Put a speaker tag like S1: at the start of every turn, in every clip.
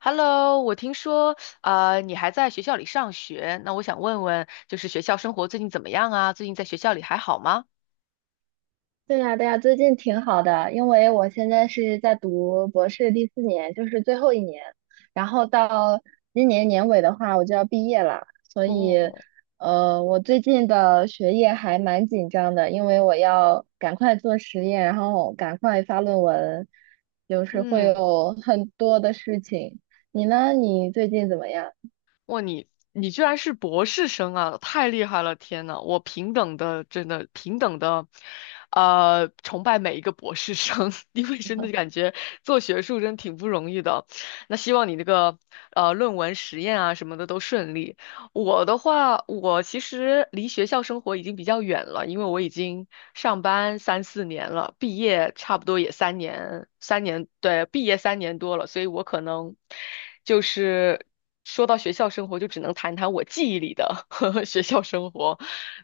S1: Hello,我听说啊，你还在学校里上学，那我想问问，就是学校生活最近怎么样啊？最近在学校里还好吗？
S2: 对呀，对呀，最近挺好的，因为我现在是在读博士第4年，就是最后一年，然后到今年年尾的话，我就要毕业了，所以，
S1: 哦。
S2: 我最近的学业还蛮紧张的，因为我要赶快做实验，然后赶快发论文，就是会
S1: 嗯。
S2: 有很多的事情。你呢？你最近怎么样？
S1: 哇，你居然是博士生啊，太厉害了！天呐，我平等的，真的平等的，崇拜每一个博士生，因为真的感觉做学术真挺不容易的。那希望你那个论文实验啊什么的都顺利。我的话，我其实离学校生活已经比较远了，因为我已经上班三四年了，毕业差不多也三年，三年，对，毕业三年多了，所以我可能就是说到学校生活，就只能谈谈我记忆里的 学校生活。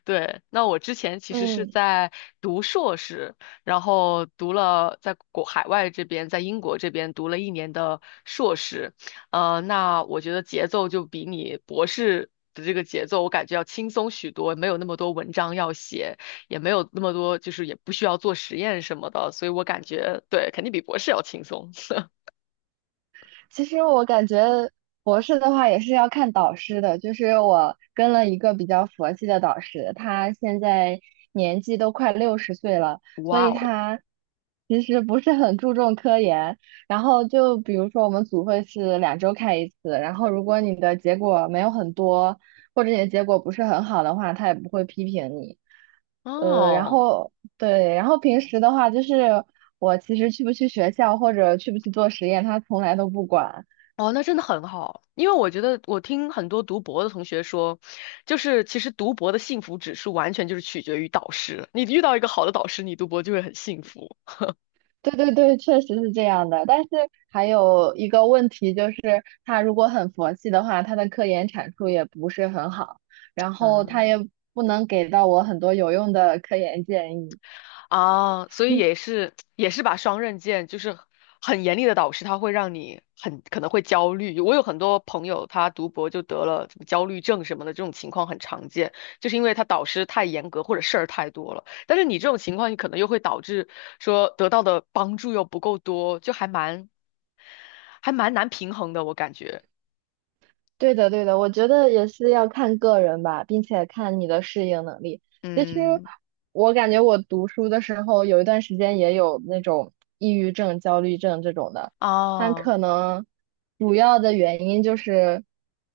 S1: 对，那我之前其实是
S2: 嗯。
S1: 在读硕士，然后读了在国海外这边，在英国这边读了一年的硕士。那我觉得节奏就比你博士的这个节奏，我感觉要轻松许多，没有那么多文章要写，也没有那么多，就是也不需要做实验什么的，所以我感觉对，肯定比博士要轻松。
S2: 其实我感觉博士的话也是要看导师的，就是我跟了一个比较佛系的导师，他现在年纪都快60岁了，所
S1: 哇
S2: 以
S1: 哦。
S2: 他其实不是很注重科研。然后就比如说我们组会是2周开一次，然后如果你的结果没有很多，或者你的结果不是很好的话，他也不会批评你。然
S1: 哦。
S2: 后对，然后平时的话，就是我其实去不去学校或者去不去做实验，他从来都不管。
S1: 哦，那真的很好，因为我觉得我听很多读博的同学说，就是其实读博的幸福指数完全就是取决于导师。你遇到一个好的导师，你读博就会很幸福。
S2: 对对对，确实是这样的。但是还有一个问题就是，他如果很佛系的话，他的科研产出也不是很好，然后他
S1: 嗯。
S2: 也不能给到我很多有用的科研建议。
S1: 啊，所以 也是也是把双刃剑，就是很严厉的导师，他会让你很可能会焦虑。我有很多朋友，他读博就得了什么焦虑症什么的，这种情况很常见，就是因为他导师太严格或者事儿太多了。但是你这种情况，你可能又会导致说得到的帮助又不够多，就还蛮还蛮难平衡的，我感觉。
S2: 对的，对的，我觉得也是要看个人吧，并且看你的适应能力。其实
S1: 嗯。
S2: 我感觉我读书的时候有一段时间也有那种抑郁症、焦虑症这种的，但
S1: 啊。
S2: 可能主要的原因就是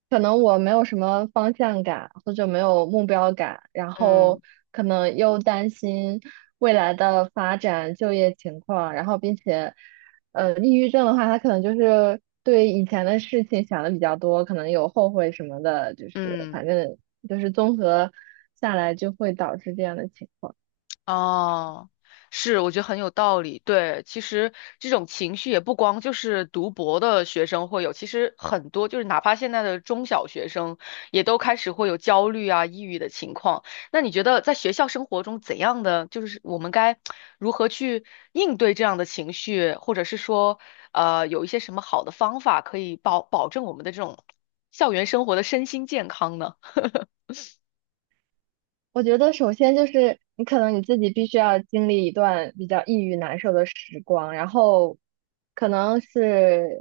S2: 可能我没有什么方向感或者没有目标感，然
S1: 嗯
S2: 后可能又担心未来的发展、就业情况，然后并且。抑郁症的话，他可能就是对以前的事情想的比较多，可能有后悔什么的，就是
S1: 嗯。
S2: 反正就是综合下来就会导致这样的情况。
S1: 哦，是，我觉得很有道理。对，其实这种情绪也不光就是读博的学生会有，其实很多就是哪怕现在的中小学生也都开始会有焦虑啊、抑郁的情况。那你觉得在学校生活中怎样的，就是我们该如何去应对这样的情绪，或者是说，有一些什么好的方法可以保保证我们的这种校园生活的身心健康呢？
S2: 我觉得首先就是你可能你自己必须要经历一段比较抑郁难受的时光，然后可能是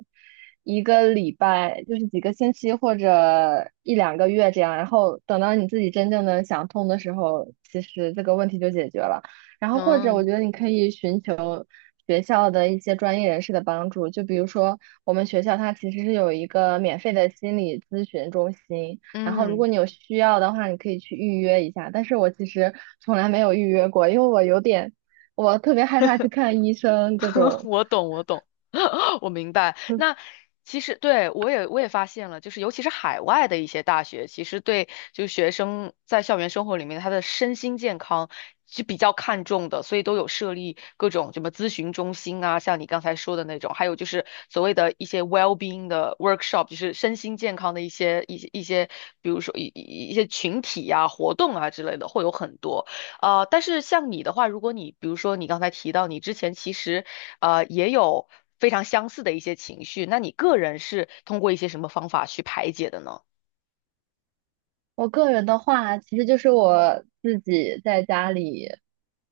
S2: 1个礼拜，就是几个星期或者1到2个月这样，然后等到你自己真正的想通的时候，其实这个问题就解决了。然后或者我
S1: 嗯
S2: 觉得你可以寻求学校的一些专业人士的帮助，就比如说我们学校它其实是有一个免费的心理咨询中心。然后如
S1: 嗯。
S2: 果你有需要的话，你可以去预约一下。但是我其实从来没有预约过，因为我有点，我特别害怕去看医生这 种。
S1: 我懂，我懂，我明白。
S2: 嗯
S1: 那其实对我也发现了，就是尤其是海外的一些大学，其实对就学生在校园生活里面他的身心健康是比较看重的，所以都有设立各种什么咨询中心啊，像你刚才说的那种，还有就是所谓的一些 well-being 的 workshop,就是身心健康的一些，比如说一些群体呀、活动啊之类的，会有很多。但是像你的话，如果你比如说你刚才提到你之前其实也有非常相似的一些情绪，那你个人是通过一些什么方法去排解的呢？
S2: 我个人的话，其实就是我自己在家里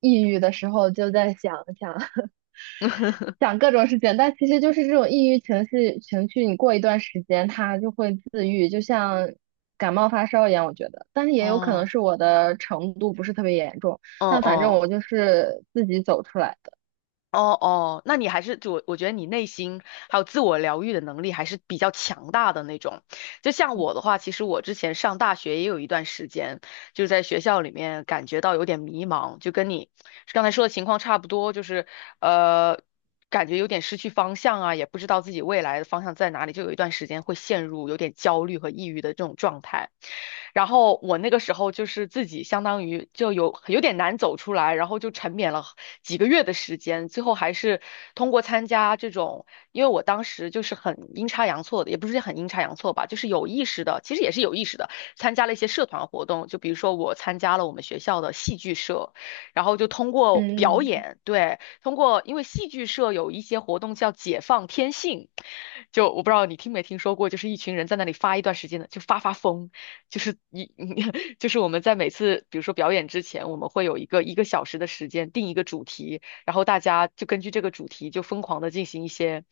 S2: 抑郁的时候，就在想想 想各种事情，但其实就是这种抑郁情绪，你过一段时间它就会自愈，就像感冒发烧一样，我觉得。但是也有可能
S1: 哦。
S2: 是我的程度不是特别严重，
S1: 嗯
S2: 但反正
S1: 嗯。
S2: 我就是自己走出来。的。
S1: 哦哦，那你还是就我觉得你内心还有自我疗愈的能力还是比较强大的那种。就像我的话，其实我之前上大学也有一段时间，就是在学校里面感觉到有点迷茫，就跟你刚才说的情况差不多，就是呃，感觉有点失去方向啊，也不知道自己未来的方向在哪里，就有一段时间会陷入有点焦虑和抑郁的这种状态。然后我那个时候就是自己相当于就有点难走出来，然后就沉湎了几个月的时间，最后还是通过参加这种，因为我当时就是很阴差阳错的，也不是很阴差阳错吧，就是有意识的，其实也是有意识的，参加了一些社团活动，就比如说我参加了我们学校的戏剧社，然后就通过表
S2: 嗯，
S1: 演，对，通过因为戏剧社有一些活动叫解放天性，就我不知道你听没听说过，就是一群人在那里发一段时间的，就发发疯。就是一 就是我们在每次比如说表演之前，我们会有一个一个小时的时间定一个主题，然后大家就根据这个主题就疯狂的进行一些，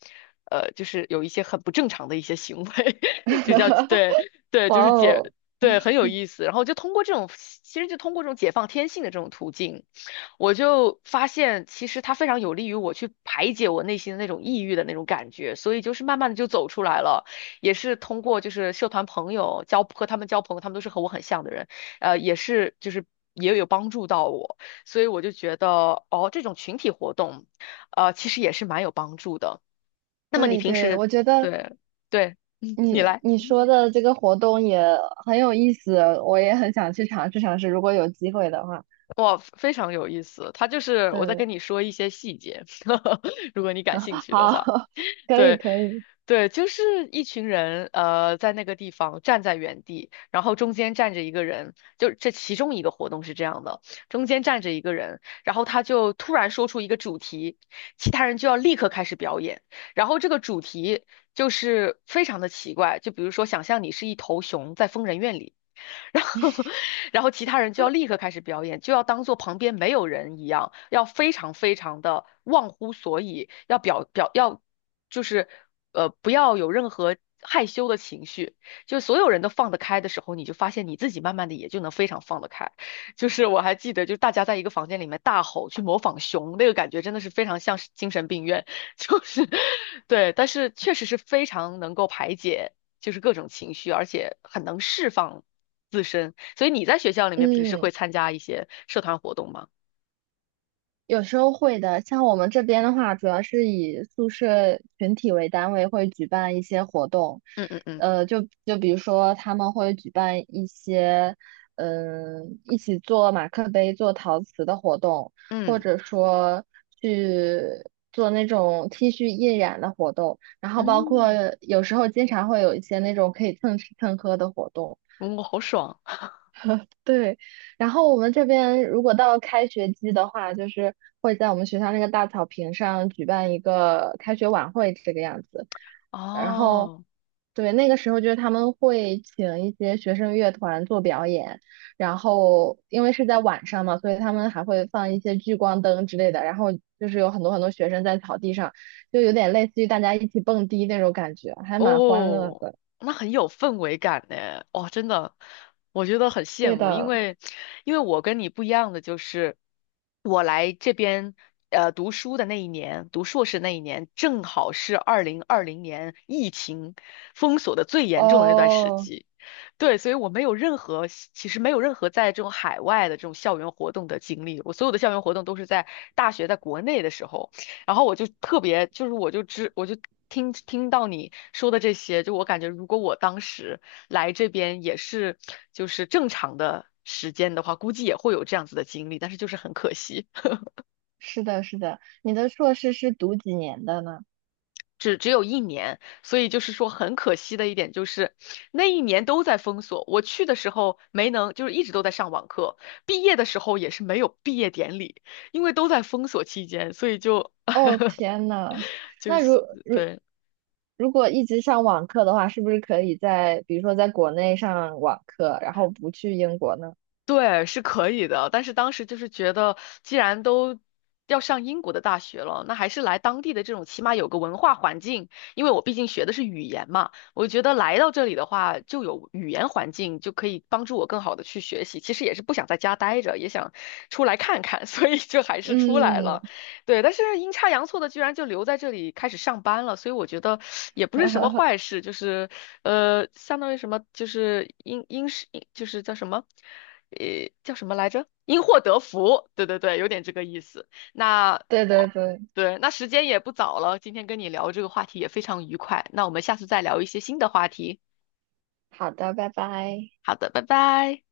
S1: 就是有一些很不正常的一些行为，就叫对 对，
S2: 哇
S1: 就是解
S2: 哦，
S1: 对很有意思。然后就通过这种，其实就通过这种解放天性的这种途径，我就发现其实它非常有利于我去排解我内心的那种抑郁的那种感觉，所以就是慢慢的就走出来了。也是通过就是社团朋友交和他们交朋友，他们都是和我很像的人，也是就是也有帮助到我，所以我就觉得哦，这种群体活动，其实也是蛮有帮助的。
S2: 对对，我觉得
S1: 对对，嗯，你
S2: 你
S1: 来，
S2: 你说的这个活动也很有意思，我也很想去尝试尝试，如果有机会的话。
S1: 哇，非常有意思。他就是我在
S2: 对，
S1: 跟你说一些细节，如果你感
S2: 好，
S1: 兴趣的话。
S2: 可以
S1: 对，
S2: 可以，
S1: 对，就是一群人，在那个地方站在原地，然后中间站着一个人，就这其中一个活动是这样的，中间站着一个人，然后他就突然说出一个主题，其他人就要立刻开始表演，然后这个主题就是非常的奇怪，就比如说想象你是一头熊在疯人院里。然后，然后其他人就要立刻开始表演，就要当做旁边没有人一样，要非常非常的忘乎所以，要表表要就是不要有任何害羞的情绪，就所有人都放得开的时候，你就发现你自己慢慢的也就能非常放得开。就是我还记得，就是大家在一个房间里面大吼去模仿熊，那个感觉真的是非常像是精神病院，就是对，但是确实是非常能够排解。就是各种情绪，而且很能释放自身。所以你在学校里面平时
S2: 嗯。
S1: 会参加一些社团活动吗？
S2: 有时候会的，像我们这边的话，主要是以宿舍群体为单位，会举办一些活动，
S1: 嗯嗯嗯
S2: 就比如说他们会举办一些，嗯、一起做马克杯、做陶瓷的活动，或
S1: 嗯
S2: 者说去做那种 T 恤印染的活动，然后包括
S1: 嗯，
S2: 有时候经常会有一些那种可以蹭吃蹭喝的活动。
S1: 嗯我好爽
S2: 对，然后我们这边如果到开学季的话，就是会在我们学校那个大草坪上举办一个开学晚会这个样子。然后，
S1: 哦！
S2: 对，那个时候就是他们会请一些学生乐团做表演，然后因为是在晚上嘛，所以他们还会放一些聚光灯之类的。然后就是有很多很多学生在草地上，就有点类似于大家一起蹦迪那种感觉，还蛮欢乐
S1: 哦，
S2: 的。
S1: 那很有氛围感呢。哦，真的，我觉得很羡
S2: 对
S1: 慕，因
S2: 的，
S1: 为因为我跟你不一样的就是，我来这边读书的那一年，读硕士那一年，正好是2020年疫情封锁的最严重的那段时
S2: 哦。
S1: 期。对，所以我没有任何，其实没有任何在这种海外的这种校园活动的经历。我所有的校园活动都是在大学在国内的时候。然后我就特别，就是我就知，我就听听到你说的这些，就我感觉，如果我当时来这边也是就是正常的时间的话，估计也会有这样子的经历，但是就是很可惜，
S2: 是的，是的，你的硕士是读几年的呢？
S1: 只只有一年，所以就是说很可惜的一点就是那一年都在封锁，我去的时候没能，就是一直都在上网课，毕业的时候也是没有毕业典礼，因为都在封锁期间，所以就
S2: 哦，天呐，
S1: 就是
S2: 那
S1: 所
S2: 如
S1: 对。
S2: 如果一直上网课的话，是不是可以在比如说在国内上网课，然后不去英国呢？
S1: 对，是可以的，但是当时就是觉得，既然都要上英国的大学了，那还是来当地的这种，起码有个文化环境。因为我毕竟学的是语言嘛，我觉得来到这里的话，就有语言环境，就可以帮助我更好的去学习。其实也是不想在家待着，也想出来看看，所以就还是出来
S2: 嗯，
S1: 了。对，但是阴差阳错的，居然就留在这里开始上班了，所以我觉得也不是什么坏 事，就是相当于什么，就是英英式，就是叫什么？叫什么来着？因祸得福，对对对，有点这个意思。那
S2: 对对
S1: 哦，
S2: 对，
S1: 对，那时间也不早了，今天跟你聊这个话题也非常愉快，那我们下次再聊一些新的话题。
S2: 好的，拜拜。
S1: 好的，拜拜。